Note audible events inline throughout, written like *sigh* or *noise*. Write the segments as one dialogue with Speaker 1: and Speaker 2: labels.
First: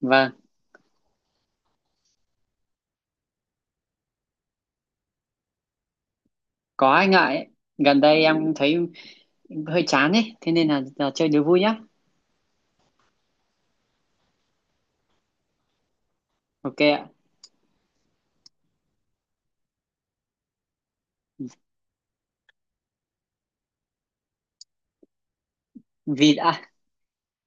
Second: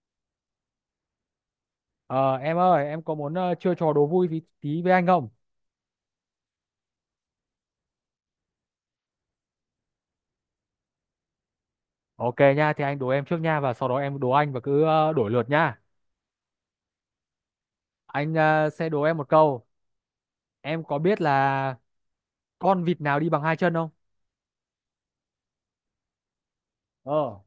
Speaker 1: Vâng,
Speaker 2: Ờ, em ơi, em có muốn chơi trò đố vui tí với anh không?
Speaker 1: có anh ngại ấy. Gần đây em thấy hơi chán ấy, thế nên là chơi đố vui nhá.
Speaker 2: Ok nha, thì anh đố em trước nha và sau đó em đố anh và cứ đổi lượt nha.
Speaker 1: Ok ạ.
Speaker 2: Anh sẽ đố em một câu. Em có biết là con vịt nào đi bằng hai chân không?
Speaker 1: Vịt à?
Speaker 2: Ờ.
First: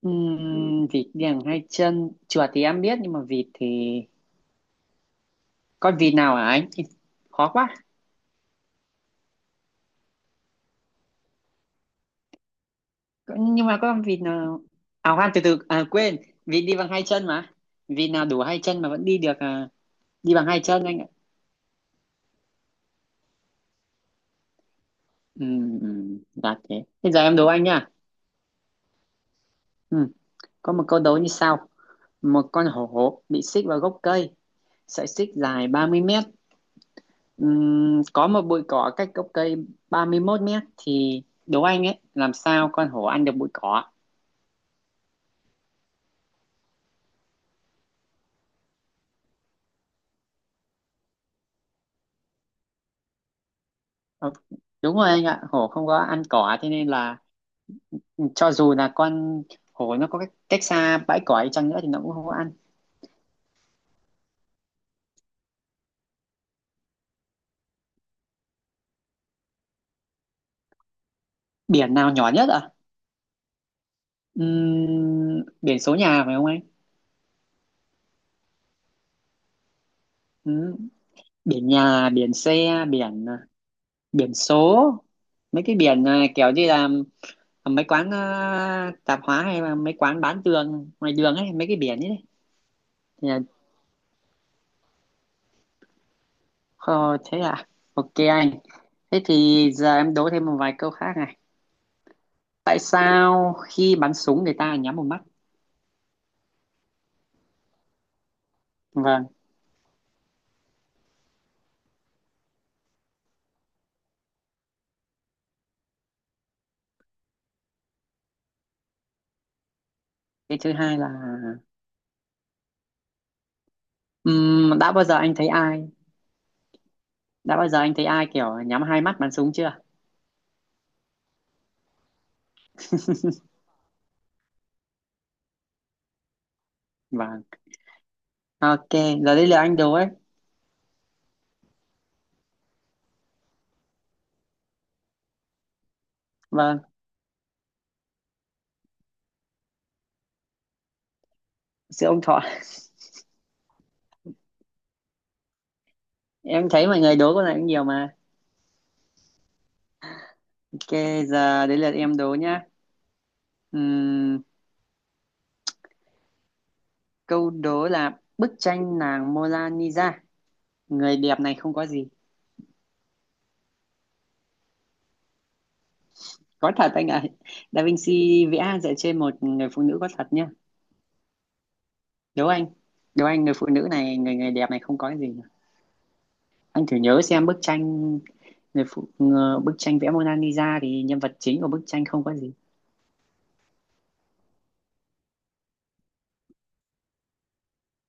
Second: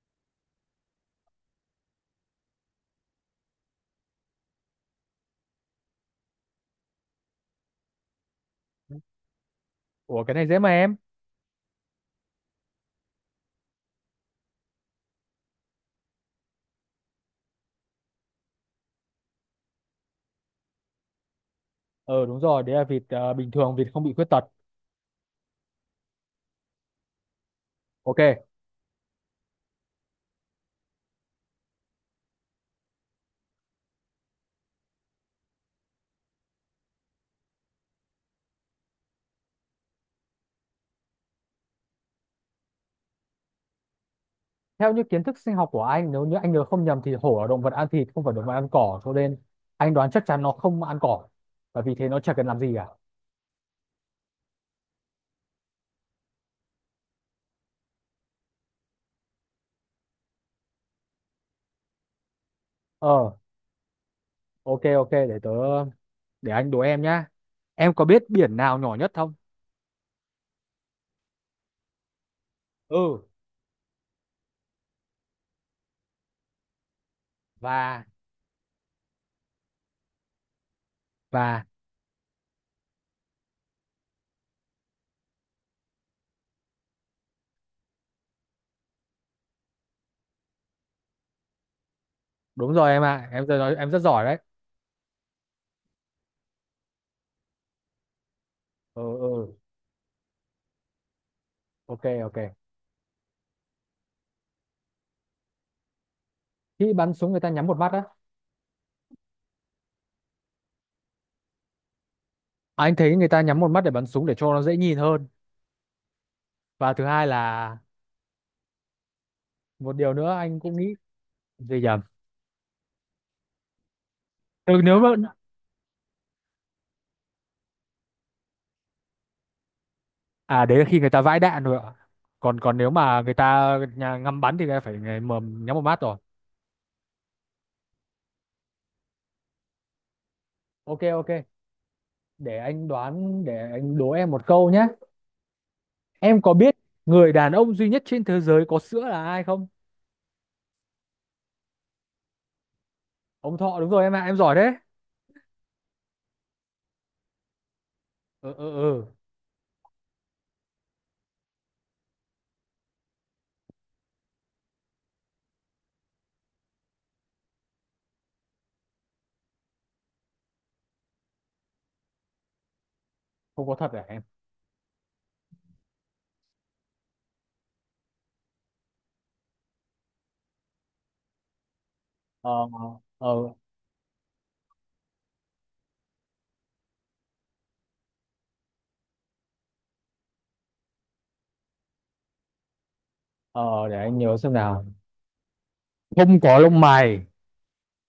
Speaker 1: Vịt đèn hai chân, chuột thì em biết nhưng mà vịt thì con vịt nào hả anh? Thì khó quá.
Speaker 2: Ủa, cái này dễ mà em.
Speaker 1: Nhưng mà con vịt nào à khoan từ từ à quên, vịt đi bằng hai chân mà. Vịt nào đủ hai chân mà vẫn đi được à, đi bằng hai chân anh ạ.
Speaker 2: Ờ, đúng rồi, đấy là vịt bình thường, vịt không bị khuyết tật.
Speaker 1: Dạ thế. Bây giờ em đố anh nha.
Speaker 2: Ok.
Speaker 1: Ừm, có một câu đố như sau. Một con hổ bị xích vào gốc cây, sợi xích dài 30 mét. Có một bụi cỏ cách gốc cây 31 mét thì đố anh ấy làm sao con hổ ăn được bụi cỏ.
Speaker 2: Theo những kiến thức sinh học của anh, nếu như anh nhớ không nhầm thì hổ là động vật ăn thịt, không phải động vật ăn cỏ, cho nên anh đoán chắc chắn nó không ăn cỏ. Và vì thế nó chả cần làm gì cả.
Speaker 1: Ờ, đúng rồi anh ạ, hổ không có ăn cỏ thế nên là cho dù là con hổ nó có cách xa bãi cỏ đi chăng nữa thì nó cũng không có ăn.
Speaker 2: Ờ, ok, ok, để anh đố em nhá. Em có biết biển nào nhỏ nhất không?
Speaker 1: Biển nào nhỏ nhất ạ?
Speaker 2: Ừ.
Speaker 1: Biển số nhà phải không anh?
Speaker 2: và
Speaker 1: Ừm,
Speaker 2: và
Speaker 1: biển nhà biển xe biển à, biển số mấy cái biển à, kiểu như là à, mấy quán à, tạp hóa hay là mấy quán bán tường ngoài đường ấy mấy cái biển ấy.
Speaker 2: đúng rồi em ạ, em rất giỏi đấy.
Speaker 1: Ờ, thế à? Ok anh.
Speaker 2: Ừ,
Speaker 1: Thế
Speaker 2: ừ.
Speaker 1: thì giờ em đố thêm một vài câu khác này.
Speaker 2: Ok, ok.
Speaker 1: Tại sao khi bắn súng người ta nhắm một mắt?
Speaker 2: Khi bắn súng người ta nhắm một mắt á?
Speaker 1: Vâng.
Speaker 2: Anh thấy người ta nhắm một mắt để bắn súng để cho nó dễ nhìn hơn. Và thứ hai là một điều nữa
Speaker 1: Cái
Speaker 2: anh
Speaker 1: thứ
Speaker 2: cũng nghĩ.
Speaker 1: hai là
Speaker 2: Gì, nhầm. Ừ,
Speaker 1: đã
Speaker 2: nếu
Speaker 1: bao
Speaker 2: mà...
Speaker 1: giờ anh thấy ai? Đã bao giờ anh thấy ai kiểu nhắm hai mắt bắn súng chưa?
Speaker 2: À, đấy là khi người ta vãi đạn rồi ạ. Còn còn nếu mà người ta nhà ngắm bắn thì người ta phải mà nhắm một mắt rồi.
Speaker 1: Vâng. Ok. Giờ đây là anh đố ấy.
Speaker 2: Ok, ok. Để anh đố em một câu nhé. Em có biết
Speaker 1: Vâng.
Speaker 2: người đàn ông duy nhất trên thế giới có sữa là ai không?
Speaker 1: Sự ông Thọ. *laughs*
Speaker 2: Ông Thọ, đúng rồi em ạ, em giỏi đấy.
Speaker 1: Em thấy mọi người đố con này cũng nhiều mà.
Speaker 2: Ừ, ừ, ừ.
Speaker 1: Ok. Giờ đến lượt em đố nhá. Ừm, câu đố là bức tranh nàng Mona Lisa. Người đẹp này không có gì
Speaker 2: Không có thật à em?
Speaker 1: có thật anh ạ. Da Vinci vẽ dựa trên một người phụ nữ có thật nhá. Đố
Speaker 2: Ờ,
Speaker 1: anh, đố anh
Speaker 2: ờ,
Speaker 1: người phụ nữ này người người đẹp này không có cái gì cả. Anh thử nhớ xem bức tranh người phụ ngờ- bức tranh vẽ Mona Lisa thì nhân vật chính của bức tranh không có gì.
Speaker 2: ờ, để anh nhớ xem nào. Không có lông mày.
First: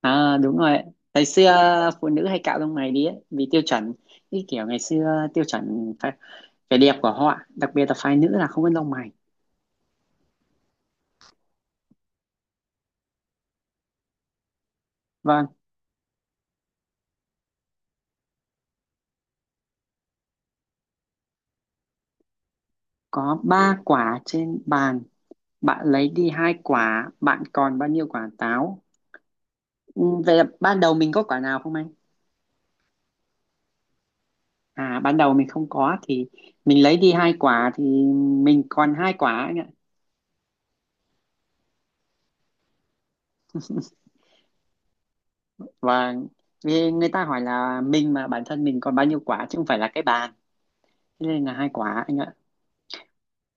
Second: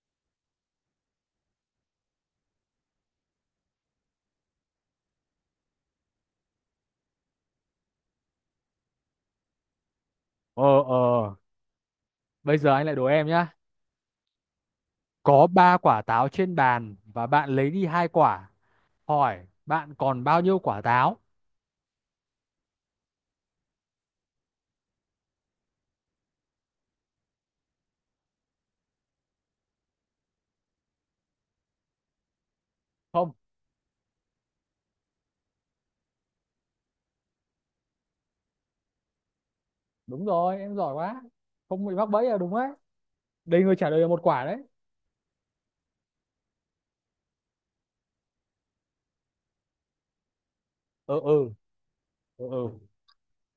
Speaker 1: À đúng rồi, ngày xưa phụ nữ hay cạo lông mày đi ấy, vì tiêu chuẩn, cái kiểu ngày xưa tiêu chuẩn phải, vẻ đẹp của họ đặc biệt là phái nữ là không có lông mày.
Speaker 2: Ờ, ờ, bây giờ anh lại đố em nhá. Có
Speaker 1: Vâng,
Speaker 2: ba quả táo trên bàn và bạn lấy đi hai quả. Hỏi bạn còn bao nhiêu quả táo?
Speaker 1: có ba quả trên bàn, bạn lấy đi hai quả, bạn còn bao nhiêu quả táo? Về ban đầu mình có quả nào không anh?
Speaker 2: Không.
Speaker 1: À ban đầu mình không có thì mình lấy đi hai quả thì mình còn hai quả anh ạ.
Speaker 2: Đúng rồi, em giỏi quá. Không bị mắc bẫy là đúng đấy. Đây người trả lời là một quả đấy.
Speaker 1: Và vì người ta hỏi là mình mà bản thân mình còn bao nhiêu quả chứ không phải là cái bàn.
Speaker 2: Ừ,
Speaker 1: Thế nên
Speaker 2: ừ,
Speaker 1: là hai quả anh ạ.
Speaker 2: ừ, ừ,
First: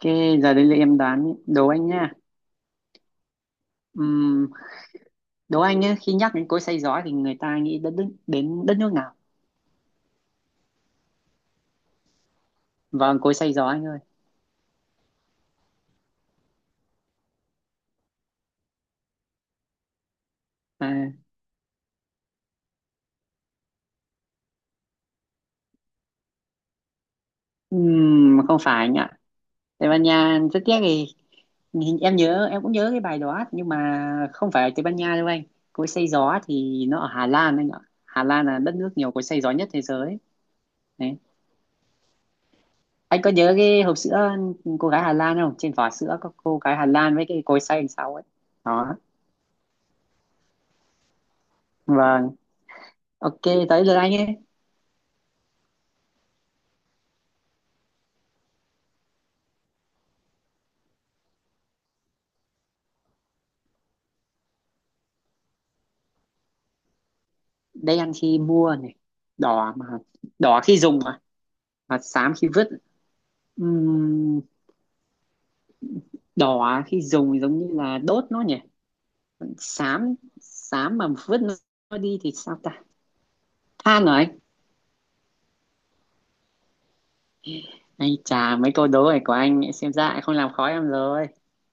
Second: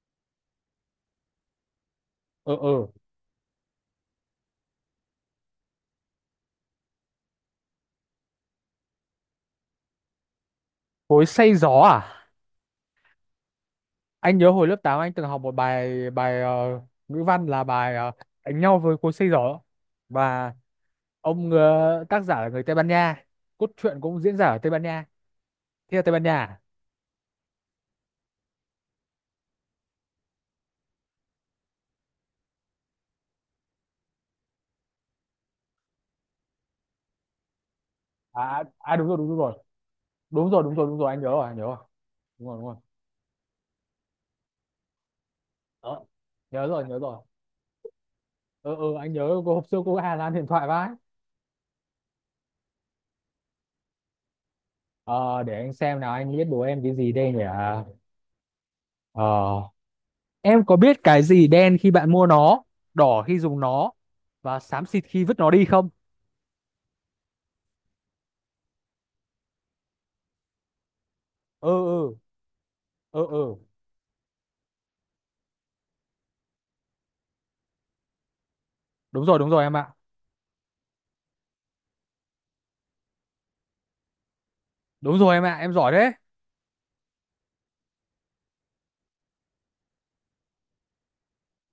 Speaker 1: Cái giờ đây là em đoán đố anh nha.
Speaker 2: ừ, ừ.
Speaker 1: Ừm, đố anh nhé, khi nhắc đến cối xay gió thì người ta nghĩ đến đất nước nào?
Speaker 2: Cối xay gió à?
Speaker 1: Vâng, cối xay gió anh ơi.
Speaker 2: Anh nhớ hồi lớp 8 anh từng học một bài bài ngữ văn là bài đánh nhau với cối xây giỏ. Và
Speaker 1: À,
Speaker 2: ông tác giả là người Tây Ban Nha. Cốt truyện cũng diễn ra ở Tây Ban Nha, thế là Tây Ban Nha.
Speaker 1: không phải anh ạ. Tây Ban Nha rất tiếc thì Nhìn- em nhớ em cũng nhớ cái bài đó nhưng mà không phải ở Tây Ban Nha đâu anh. Cối xay gió thì nó ở Hà Lan anh ạ. Hà Lan
Speaker 2: À,
Speaker 1: là
Speaker 2: à,
Speaker 1: đất nước
Speaker 2: à, đúng
Speaker 1: nhiều
Speaker 2: rồi,
Speaker 1: cối
Speaker 2: đúng
Speaker 1: xay gió
Speaker 2: rồi,
Speaker 1: nhất thế giới.
Speaker 2: đúng rồi, đúng rồi, đúng rồi,
Speaker 1: Đấy,
Speaker 2: anh nhớ rồi, anh nhớ rồi, đúng rồi, đúng rồi.
Speaker 1: anh có nhớ cái hộp sữa cô gái Hà Lan không, trên vỏ
Speaker 2: Đó.
Speaker 1: sữa có cô
Speaker 2: Nhớ
Speaker 1: gái
Speaker 2: rồi,
Speaker 1: Hà
Speaker 2: nhớ
Speaker 1: Lan
Speaker 2: rồi.
Speaker 1: với cái cối xay đằng sau ấy.
Speaker 2: Ừ, ừ,
Speaker 1: Đó.
Speaker 2: anh nhớ cô hôm xưa, cô Hà Lan điện thoại vãi.
Speaker 1: Vâng. Ok. Tới lượt anh ấy.
Speaker 2: Ờ, để anh xem nào, anh biết đố em cái gì đây nhỉ. Ờ, em có biết cái gì đen khi bạn mua nó, đỏ khi dùng nó, và xám xịt khi vứt nó đi không?
Speaker 1: Đây ăn khi mua này, đỏ mà, đỏ khi dùng mà,
Speaker 2: Ừ,
Speaker 1: và
Speaker 2: ừ,
Speaker 1: xám khi vứt.
Speaker 2: ừ, ừ,
Speaker 1: Ừm, đỏ khi dùng thì giống như là đốt nó nhỉ.
Speaker 2: đúng rồi, đúng
Speaker 1: Còn
Speaker 2: rồi em ạ,
Speaker 1: xám, xám mà vứt nó đi thì sao ta, than rồi anh.
Speaker 2: đúng rồi em ạ, em giỏi đấy.
Speaker 1: Anh chà, mấy câu đố này của anh ấy, xem ra lại không làm khó em rồi.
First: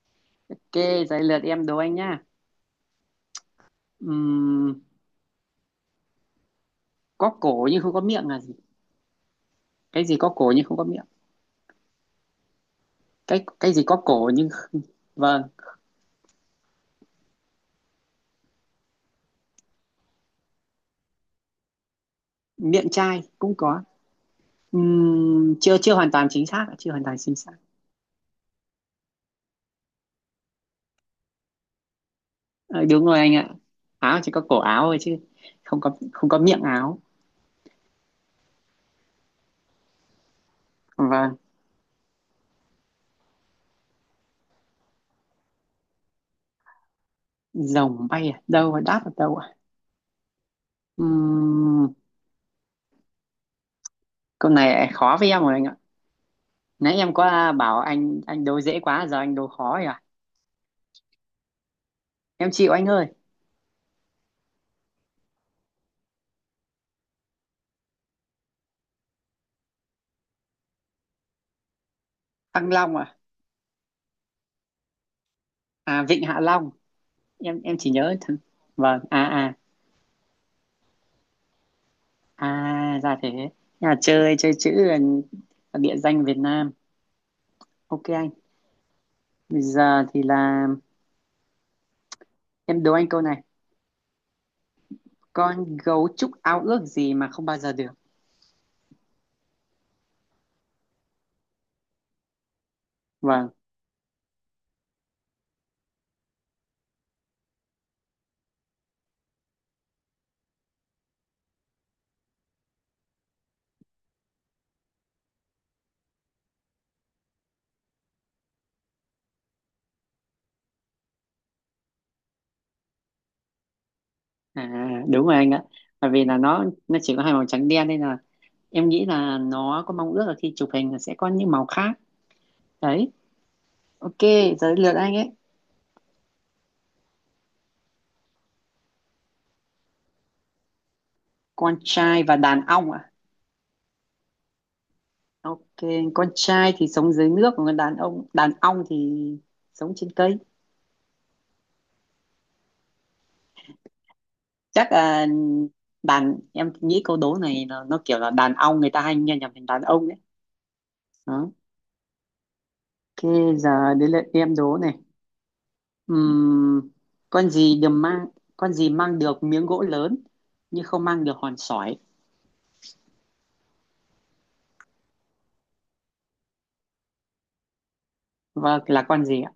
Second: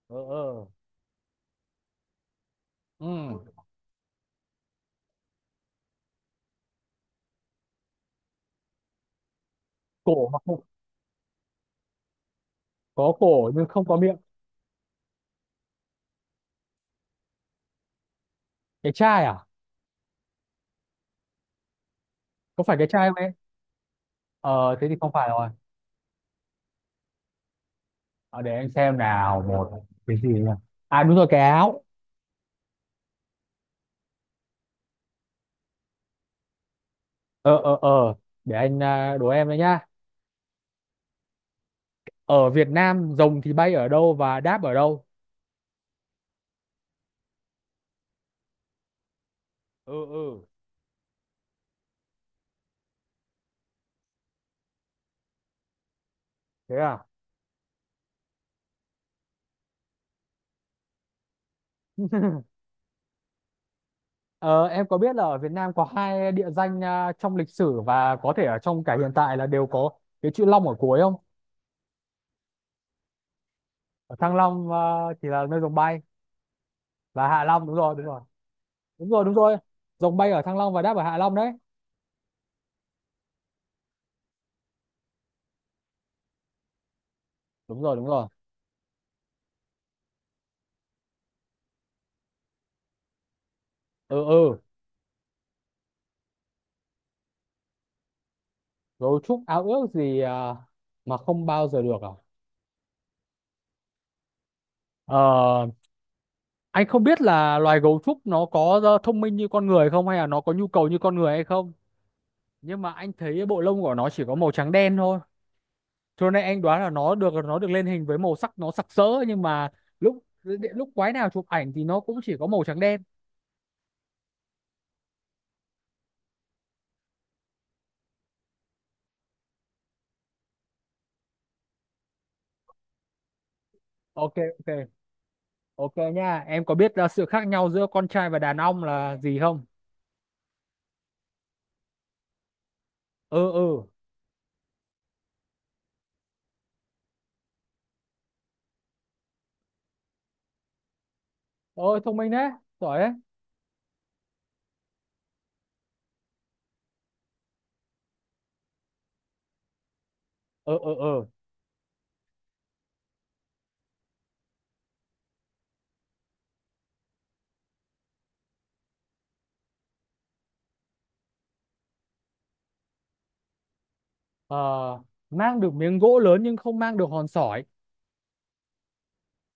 Speaker 2: Ừ, ừ,
Speaker 1: Ok, giấy lượt em đố anh nhá.
Speaker 2: ừ.
Speaker 1: Ừm, có cổ nhưng không có miệng là gì? Cái gì
Speaker 2: cổ
Speaker 1: có
Speaker 2: mà
Speaker 1: cổ
Speaker 2: không
Speaker 1: nhưng không có miệng?
Speaker 2: Có
Speaker 1: Cái
Speaker 2: cổ nhưng
Speaker 1: cái gì
Speaker 2: không có
Speaker 1: có
Speaker 2: miệng.
Speaker 1: cổ nhưng không- vâng,
Speaker 2: Cái chai à? Có phải cái
Speaker 1: miệng
Speaker 2: chai không
Speaker 1: chai
Speaker 2: em?
Speaker 1: cũng có.
Speaker 2: Ờ thế thì không phải rồi.
Speaker 1: Chưa chưa hoàn toàn chính xác, ạ, chưa hoàn toàn chính xác.
Speaker 2: Ờ, để anh xem nào, một cái gì nhỉ? À, đúng rồi, cái áo.
Speaker 1: Ờ, đúng rồi anh ạ. Áo chỉ có cổ áo thôi chứ không có miệng áo.
Speaker 2: Ờ, ờ, ờ, để anh à, đố em đấy nhá.
Speaker 1: Vâng,
Speaker 2: Ở Việt Nam rồng thì bay ở đâu và đáp ở đâu?
Speaker 1: rồng bay ở đâu đáp ở đâu ạ?
Speaker 2: Ừ, ừ,
Speaker 1: Ừm, câu này khó với em rồi anh ạ.
Speaker 2: thế
Speaker 1: Nãy
Speaker 2: à?
Speaker 1: em có bảo anh đố dễ quá giờ anh đố khó rồi ạ. Em
Speaker 2: *laughs*
Speaker 1: chịu anh ơi.
Speaker 2: Ờ, em có biết là ở Việt Nam có hai địa danh à, trong lịch sử và có thể ở trong cả hiện tại là đều có cái chữ Long ở cuối không?
Speaker 1: Thăng Long à,
Speaker 2: Ở Thăng Long chỉ là nơi dòng bay.
Speaker 1: à Vịnh Hạ Long.
Speaker 2: Và Hạ
Speaker 1: em
Speaker 2: Long, đúng
Speaker 1: em chỉ
Speaker 2: rồi, đúng
Speaker 1: nhớ
Speaker 2: rồi.
Speaker 1: thằng, vâng,
Speaker 2: Đúng
Speaker 1: à
Speaker 2: rồi, đúng
Speaker 1: à,
Speaker 2: rồi. Dòng bay ở Thăng Long và đáp ở Hạ Long đấy.
Speaker 1: à ra thế. Nhà chơi chơi chữ là địa danh Việt Nam.
Speaker 2: Đúng rồi, đúng
Speaker 1: Ok
Speaker 2: rồi.
Speaker 1: anh, bây giờ thì là em đố anh câu này.
Speaker 2: Ừ, ừ.
Speaker 1: Con gấu trúc ao ước gì mà không bao giờ được?
Speaker 2: Gấu trúc ao ước gì mà không bao giờ được à?
Speaker 1: Vâng.
Speaker 2: ờ, anh không biết là loài gấu trúc nó có thông minh như con người không, hay là nó có nhu cầu như con người hay không. Nhưng mà anh thấy bộ lông của nó chỉ có màu trắng đen thôi. Cho nên anh đoán là nó được lên hình với màu sắc nó sặc sỡ nhưng mà lúc lúc quái nào chụp ảnh thì nó cũng chỉ có màu trắng đen.
Speaker 1: À đúng rồi anh ạ, bởi vì là nó chỉ có hai màu trắng đen nên là em nghĩ là nó có mong ước là khi chụp hình là sẽ có những màu khác. Đấy. Ok.
Speaker 2: Ok, ok.
Speaker 1: Giờ đến lượt anh ấy.
Speaker 2: Ok nha, em có biết sự khác nhau giữa con trai và đàn ông là gì không?
Speaker 1: Con trai và đàn ong ạ.
Speaker 2: Ừ, ừ.
Speaker 1: Ok, con trai thì sống dưới nước, còn đàn ông đàn ong thì sống trên cây.
Speaker 2: Ôi thông minh đấy, giỏi đấy.
Speaker 1: Chắc là đàn em nghĩ câu đố này nó kiểu là đàn ong người ta hay nghe nhầm thành đàn ông đấy.
Speaker 2: Ừ, ừ, ừ.
Speaker 1: Đó. Ok, giờ đến lượt em đố này. Ừm, con gì được mang, con gì mang được miếng gỗ lớn nhưng không mang được hòn sỏi.
Speaker 2: Ờ, mang được miếng gỗ lớn nhưng không mang được hòn sỏi.
Speaker 1: Vâng, là con gì ạ?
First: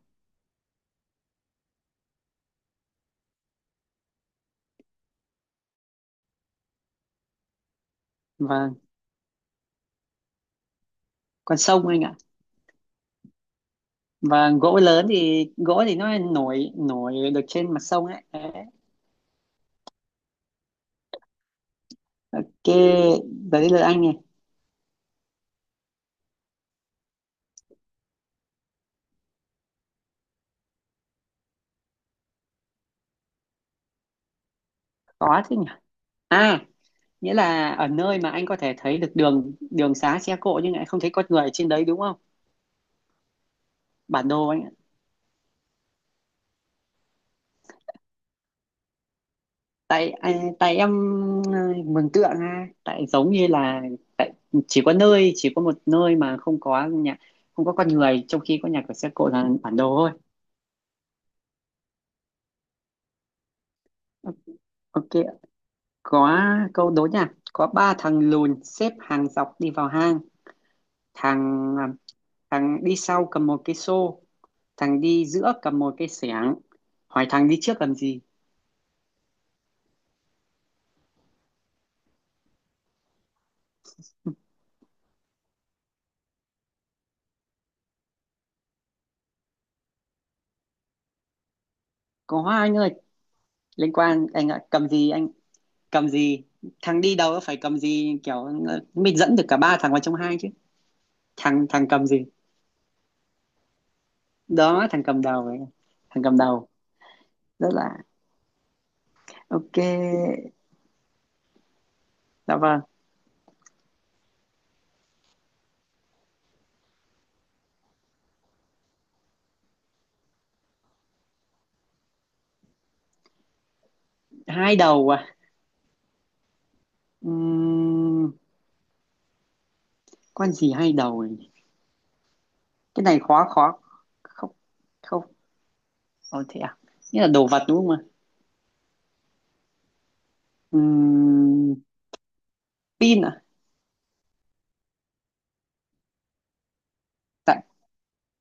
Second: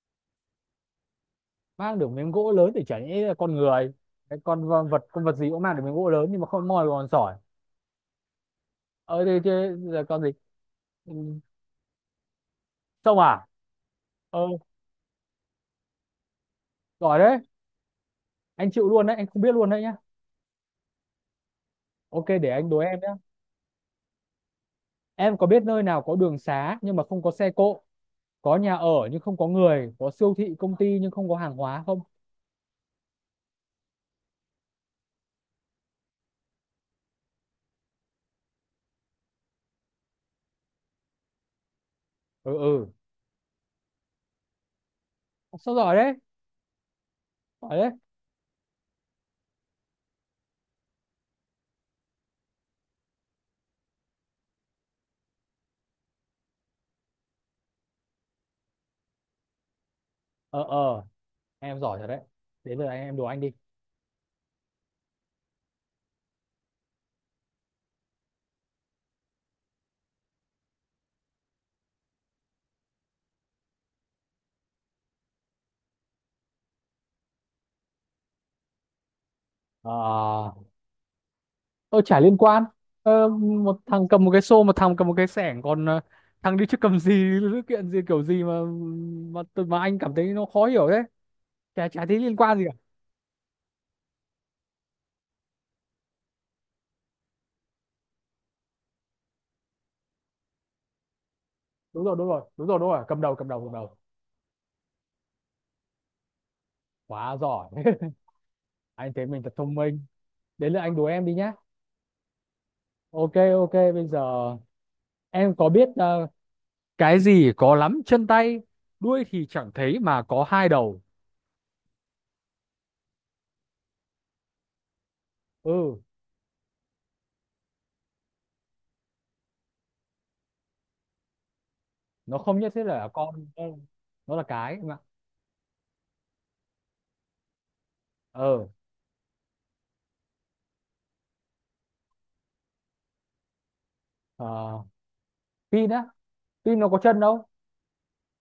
Speaker 2: Mang được miếng gỗ lớn thì chẳng nhẽ là con người. Cái vật con vật gì cũng mang được miếng gỗ lớn nhưng mà không moi được hòn sỏi.
Speaker 1: Vâng,
Speaker 2: Ờ, thế thế là con gì? Ừ.
Speaker 1: con sông anh ạ.
Speaker 2: Sông à? Ừ,
Speaker 1: Vâng, gỗ lớn thì gỗ thì nó nổi nổi
Speaker 2: giỏi đấy.
Speaker 1: được trên mặt sông ấy. Đấy.
Speaker 2: Anh chịu luôn đấy, anh không biết luôn đấy nhá. Ok,
Speaker 1: Ok,
Speaker 2: để anh đố em nhá.
Speaker 1: giờ đến lượt anh này.
Speaker 2: Em có biết nơi nào có đường xá nhưng mà không có xe cộ? Có nhà ở nhưng không có người, có siêu thị công ty nhưng không có hàng hóa không?
Speaker 1: Có thế nhỉ? À, nghĩa là ở nơi mà anh có thể thấy được đường đường xá xe cộ nhưng lại không thấy con người ở trên đấy đúng không?
Speaker 2: Ừ, ừ.
Speaker 1: Bản đồ anh ạ.
Speaker 2: Sao giỏi đấy, giỏi đấy.
Speaker 1: Tại anh- tại em, ờ, mường tượng ha tại giống như là chỉ có nơi chỉ có một nơi mà không có nhà, không có con người trong khi có nhà cửa xe cộ là bản đồ thôi.
Speaker 2: Ờ, ờ. Em giỏi thật đấy. Đến giờ anh em đùa anh đi.
Speaker 1: Ok, có câu đố nha, có ba thằng lùn xếp hàng dọc đi vào hang, thằng à, thằng đi sau cầm một cái xô, thằng đi giữa cầm một cái xẻng, hỏi thằng đi trước làm gì.
Speaker 2: Ờ, tôi chả liên quan. Một thằng cầm một cái xô, một thằng cầm một cái xẻng, còn thằng đi trước cầm gì? Sự kiện gì kiểu gì mà anh cảm thấy nó khó hiểu thế. Chả chả thấy liên
Speaker 1: Có
Speaker 2: quan gì cả.
Speaker 1: anh ơi, liên quan anh ạ, cầm gì anh, cầm gì, thằng đi đầu phải cầm gì kiểu mình dẫn được cả ba thằng vào trong hai chứ, thằng thằng
Speaker 2: Đúng
Speaker 1: cầm
Speaker 2: rồi,
Speaker 1: gì.
Speaker 2: đúng rồi, đúng rồi, đúng rồi, cầm đầu, cầm đầu, cầm đầu.
Speaker 1: Đó thằng cầm đầu ấy. Thằng cầm đầu
Speaker 2: Quá giỏi.
Speaker 1: rất là.
Speaker 2: *laughs* Anh thấy mình thật thông
Speaker 1: Ok.
Speaker 2: minh. Đến lượt anh đùa em đi nhá.
Speaker 1: Dạ vâng.
Speaker 2: Ok, ok, bây giờ em có biết cái gì có lắm chân tay, đuôi thì chẳng thấy mà có hai đầu?
Speaker 1: Hai đầu à?
Speaker 2: Ừ.
Speaker 1: Ừm, con gì hai đầu ấy?
Speaker 2: Nó không nhất thiết
Speaker 1: Cái
Speaker 2: là
Speaker 1: này
Speaker 2: con
Speaker 1: khó
Speaker 2: đâu.
Speaker 1: khó
Speaker 2: Nó là
Speaker 1: không.
Speaker 2: cái em ạ.
Speaker 1: Không. Ồ thế à, nghĩa là đồ vật đúng không ạ?
Speaker 2: Ờ,
Speaker 1: Ừm, pin à?
Speaker 2: ờ, pin á, pin nó có chân đâu.
Speaker 1: Tại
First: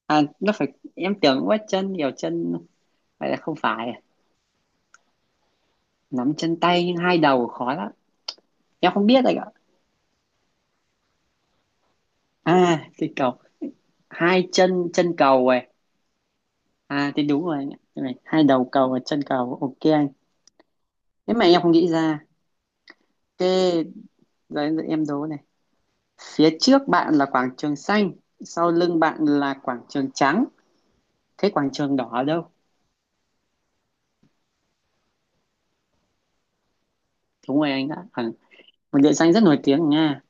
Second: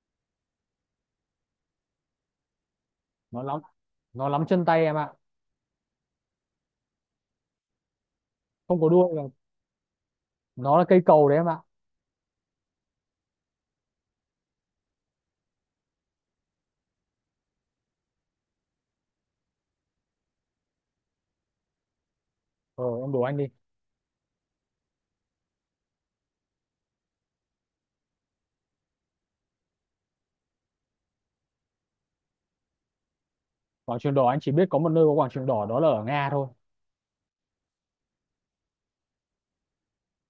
Speaker 1: à nó phải em tưởng quá chân nhiều chân, vậy là
Speaker 2: nó
Speaker 1: không
Speaker 2: lắm,
Speaker 1: phải à?
Speaker 2: nó lắm chân tay em ạ,
Speaker 1: Nắm chân tay nhưng hai đầu khó lắm.
Speaker 2: không có
Speaker 1: Em không
Speaker 2: đuôi
Speaker 1: biết
Speaker 2: đâu.
Speaker 1: anh ạ.
Speaker 2: Nó là cây cầu đấy em ạ.
Speaker 1: À cái cầu, hai chân chân cầu này, à thì đúng rồi anh ạ. Cái này hai đầu cầu và chân cầu. Ok anh, nếu mà em không nghĩ ra.
Speaker 2: Ờ, em đố anh đi.
Speaker 1: Ok rồi, giờ em đố này. Phía trước bạn là quảng trường xanh, sau lưng bạn là quảng trường trắng, thế quảng trường đỏ ở đâu?
Speaker 2: Quảng trường đỏ anh chỉ biết có một nơi có quảng trường đỏ đó là ở Nga thôi.
Speaker 1: Đúng rồi anh ạ, à, một địa danh rất nổi tiếng ở Nga.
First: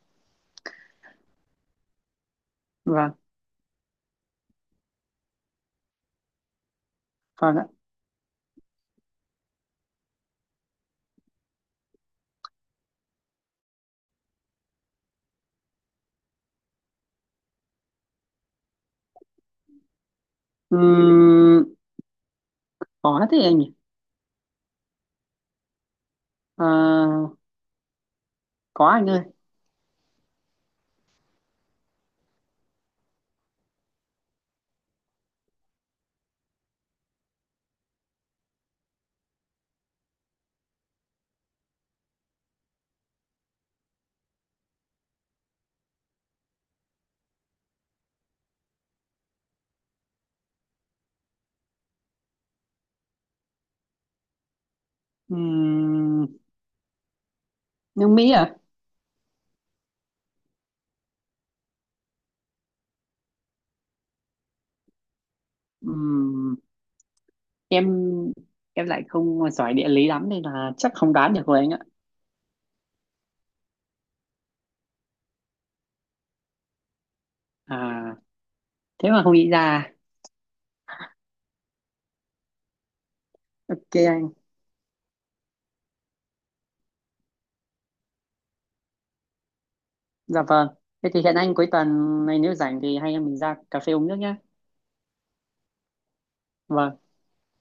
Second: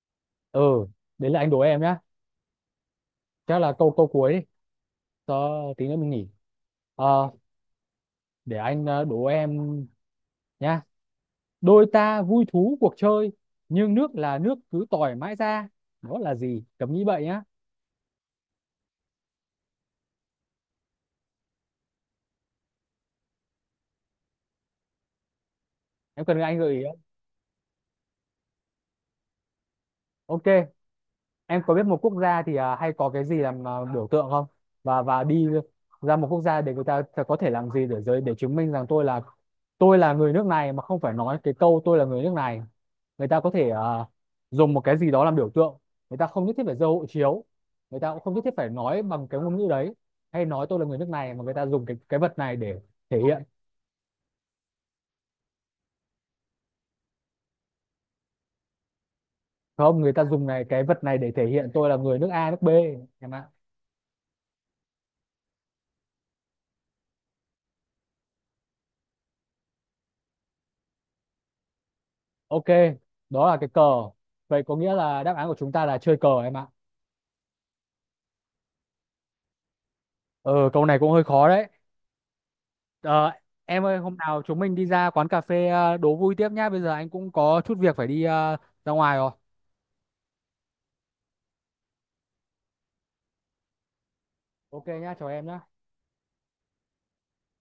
Speaker 2: Ừ, đấy là anh đố em nhá.
Speaker 1: Vâng.
Speaker 2: Chắc là câu câu cuối đi, cho tí nữa mình nghỉ. Ờ.
Speaker 1: Vâng ạ.
Speaker 2: Để anh đố em nhá. Đôi ta vui thú cuộc chơi, nhưng nước là nước cứ tỏi mãi ra. Đó là gì? Cấm nghĩ vậy nhá.
Speaker 1: Ừm, có thế anh nhỉ.
Speaker 2: Em cần anh
Speaker 1: Ờ,
Speaker 2: gợi ý không?
Speaker 1: có anh ơi.
Speaker 2: Ok. Em có biết một quốc gia thì à, hay có cái gì làm à, biểu tượng không? Và đi ra một quốc gia để người ta ta có thể làm gì để chứng minh rằng tôi là người nước này mà không phải nói cái câu tôi là người nước này. Người ta có thể à, dùng một cái gì đó làm biểu tượng. Người ta không nhất thiết phải giơ hộ chiếu. Người ta cũng không nhất thiết phải nói bằng cái ngôn ngữ đấy, hay nói tôi là người nước này mà người ta dùng cái vật này để thể hiện.
Speaker 1: Ừm, nước Mỹ à?
Speaker 2: Không, người ta dùng này cái vật này để thể hiện tôi là người nước A nước B em ạ.
Speaker 1: Ừm, em em lại không giỏi địa lý lắm nên là chắc không đoán được rồi anh ạ.
Speaker 2: Ok. Đó là cái cờ. Vậy có nghĩa là đáp án của chúng ta là chơi cờ em ạ.
Speaker 1: À thế mà không nghĩ ra.
Speaker 2: Ờ, câu này cũng hơi khó đấy. ờ, em
Speaker 1: Ok
Speaker 2: ơi hôm
Speaker 1: anh.
Speaker 2: nào chúng mình đi ra quán cà phê đố vui tiếp nhá, bây giờ anh cũng có chút việc phải đi ra ngoài rồi.
Speaker 1: Dạ vâng. Thế thì hẹn anh cuối tuần này nếu rảnh thì hai anh em mình ra cà phê uống nước nhá.
Speaker 2: Ok nhá, chào em nhá.
Speaker 1: Vâng.